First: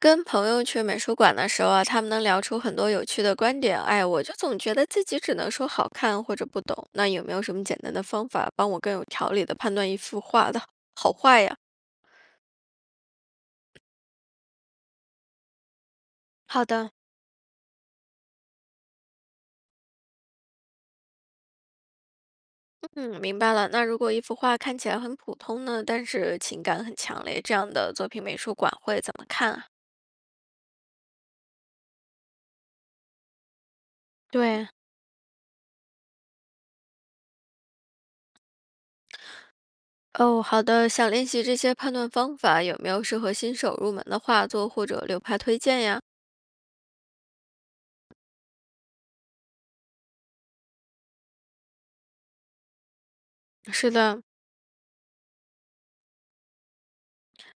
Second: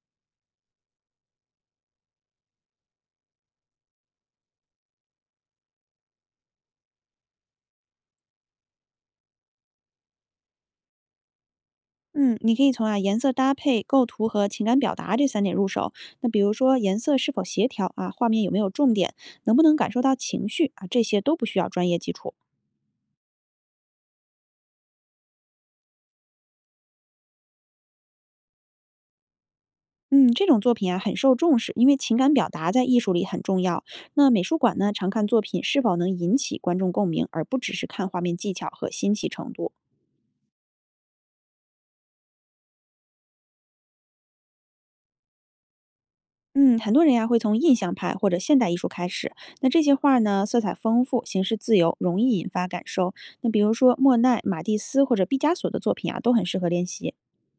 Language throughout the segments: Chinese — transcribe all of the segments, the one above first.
跟朋友去美术馆的时候啊，他们能聊出很多有趣的观点。哎，我就总觉得自己只能说好看或者不懂。那有没有什么简单的方法帮我更有条理的判断一幅画的好坏呀？嗯，你可以从啊颜色搭配、构图和情感表达这三点入手。那比如好说的，颜色是否协调啊，画面有没有重点，能不能感受到情绪啊，这些都不需要专业基础。嗯，明白了。那如果一幅画看起来很普通呢，但是情感很强烈，这样的作品美术馆会怎么看啊？嗯，这种作品啊很受重视，因为情感表达在艺术里很重要。那美术对，馆呢，常看作品是否能引起观众共鸣，而不只是看画面技巧和新奇程度。哦，好的，想练习这些判断方法，有没有适合新手入门的画作或者流派推荐呀？嗯，很多人呀会从印象派或者现代艺术开始。那这些画儿呢，色彩丰富，形式自由，容易引发感受。那比如是说莫的，奈、马蒂斯或者毕加索的作品啊，都很适合练习。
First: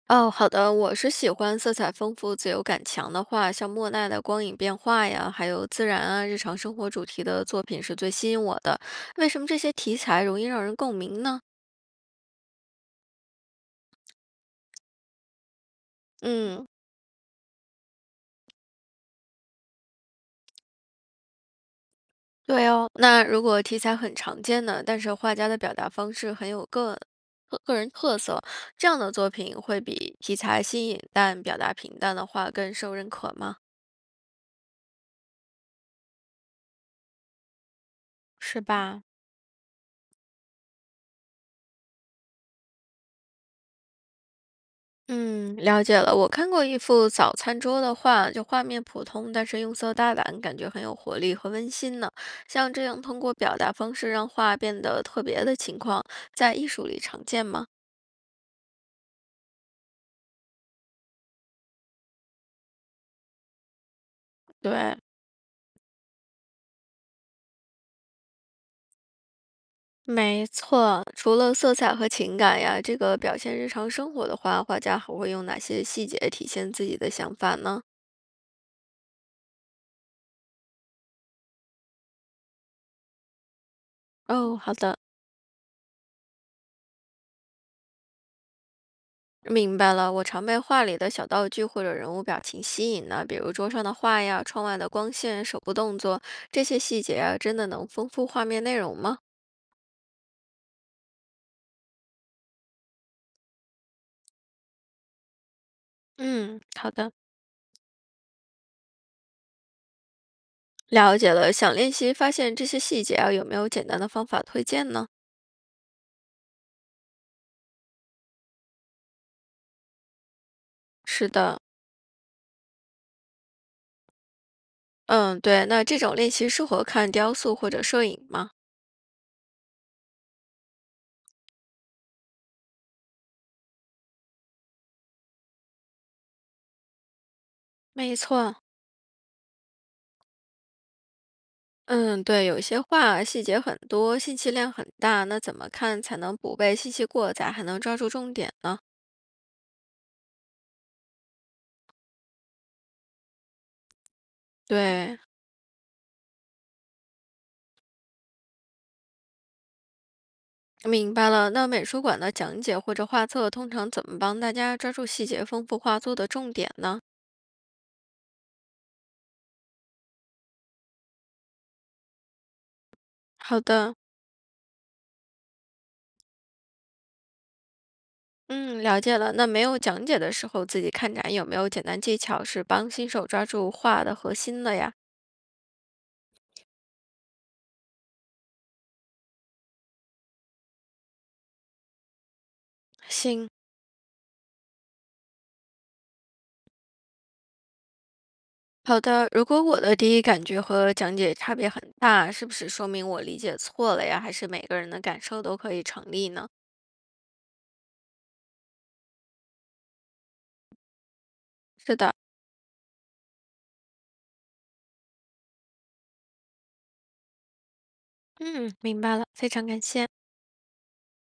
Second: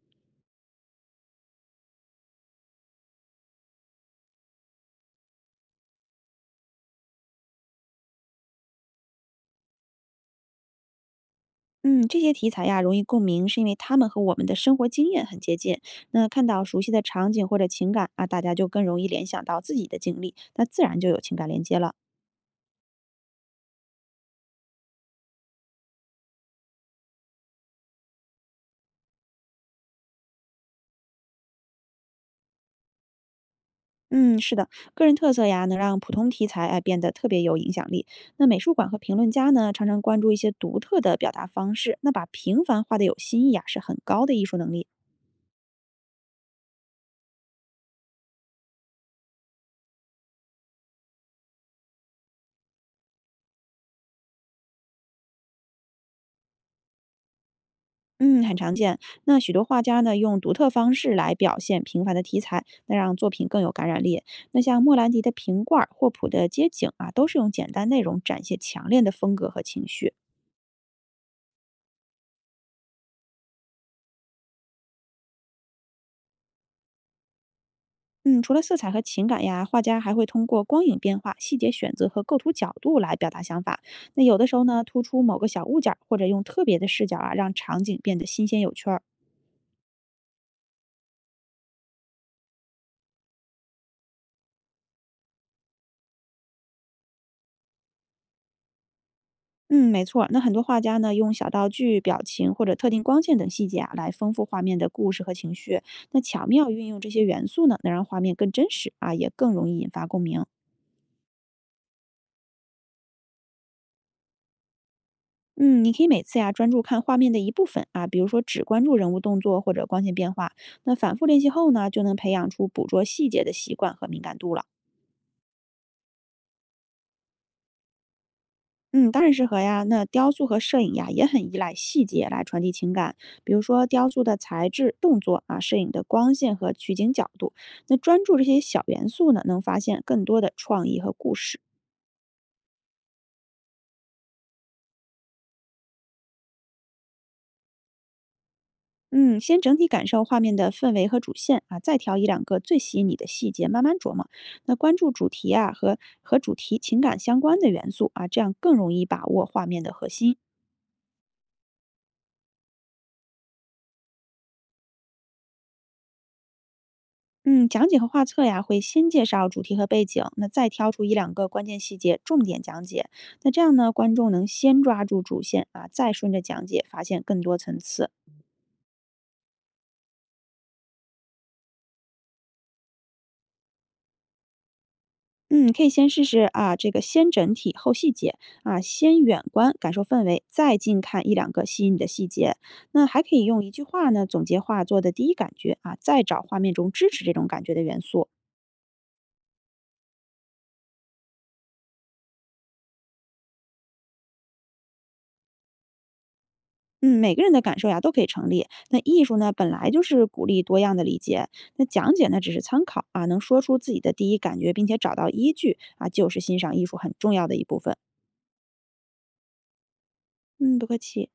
哦，好的，我是喜欢色彩丰富、自由感强的画，像莫奈的光影变化呀，还有自然啊、日常生活主题的作品是最吸引我的。为什么这些题材容易让人共鸣呢？嗯，这些题材呀容易共鸣，是因为他们和我们的生活经验很接近。那看到嗯，熟悉的场景或者情感啊，大家就更容易联想到自己的经历，那自然就有情感连接了。对哦，那如果题材很常见的，但是画家的表达方式很有个人特色，这样的作品会比题材新颖但表达平淡的画更受认可吗？嗯，是的，个人特色呀，能让普通题材哎变得特别有影响力。那美是术馆和吧？评论家呢，常常关注一些独特的表达方式，那把平凡画的有新意啊，是很高的艺术能力。嗯，了解了。我看过一幅早餐桌的画，就画面普通，但是用色大胆，感觉很有活力和温馨呢。像这样通过表达方式让画变得特别的情况，在艺术里常见吗？嗯，很常见。那许多画家呢，用独特方式来表现平凡的题材，那让作品更有感染力。那像莫对，兰迪的瓶罐儿、霍普的街景啊，都是用简单内容展现强烈的风格和情绪。没错，除了色彩和情感呀，这个表现日常生活的话，画家还会用哪些细节体现自己的想法呢？嗯，除了色彩和情感呀，画家还会通过光影变化、细节选择和构图角度来表达想法。那有的时哦，候好呢，的。突出某个小物件儿，或者用特别的视角啊，让场景变得新鲜有趣儿。明白了，我常被画里的小道具或者人物表情吸引呢，比如桌上的画呀、窗外的光线、手部动作，这些细节啊，真的能丰富画面内容吗？嗯，没错儿那很多画家呢，用小道具、表情或者特定光线等细节啊，来丰富画面的故事和情绪。那巧嗯，妙运好用这的。些元素呢，能让画面更真实啊，也更容易引发共鸣。了解了，想练习发现这些细节啊，有没有简单的方法推荐呢？嗯，你可以每次呀专注看画面的一部分啊，比如说只关注人物动作或者光线变化。那反复是练习的，后呢，就能培养出捕捉细节的习惯和敏感度了。嗯，对，那这种练习适合看雕塑或者摄影吗？嗯，当然适合呀。那雕塑和摄影呀也很依赖细节来传递情感，比如说雕塑的材质、动作啊，摄影的光线和取景角度。那没专注这些错。小元素呢，能发现更多的创意和故事。嗯，对，有些画细节很多，信息量很大，那怎么看才能不被信息过载，还能抓住重点呢？嗯，先整体感受画面的氛围和主线啊，再挑一两个最吸引你的细节，慢慢琢磨。那关注对，主题啊和主题情感相关的元素啊，这样更容易把握画面的核心。明白了，那美术馆的讲解或者画册通常怎么帮大家抓住细节、丰富画作的重点呢？嗯，讲解和画册呀，会先介绍主题和背景，那再挑出一两个关键细节重点讲解。那这好样呢，的，观众能先抓住主线啊，再顺着讲解发现更多层次。嗯，了解了。那没有讲解的时候，自己看展有没有简单技巧是帮新手抓住画的核心的呀？嗯，可以先试试啊，这个先整体后细节啊，先远观感受氛围，再近看一两个吸引你的细节。那还可以行，用一句话呢总结画作的第一感觉啊，再找画面中支持这种感觉的元素。好的。如果我的第一感觉和讲解差别很大，是不是说明我理解错了呀？还是每个人的感受都可以成立呢？嗯，每个人的感受呀都可以成立。那艺术呢本来就是鼓励多样的理解，那是讲的，解呢只是参考啊，能说出自己的第一感觉，并且找到依据啊，就是欣赏艺术很重要的一部分。嗯，明白了，非常感谢。嗯，不客气。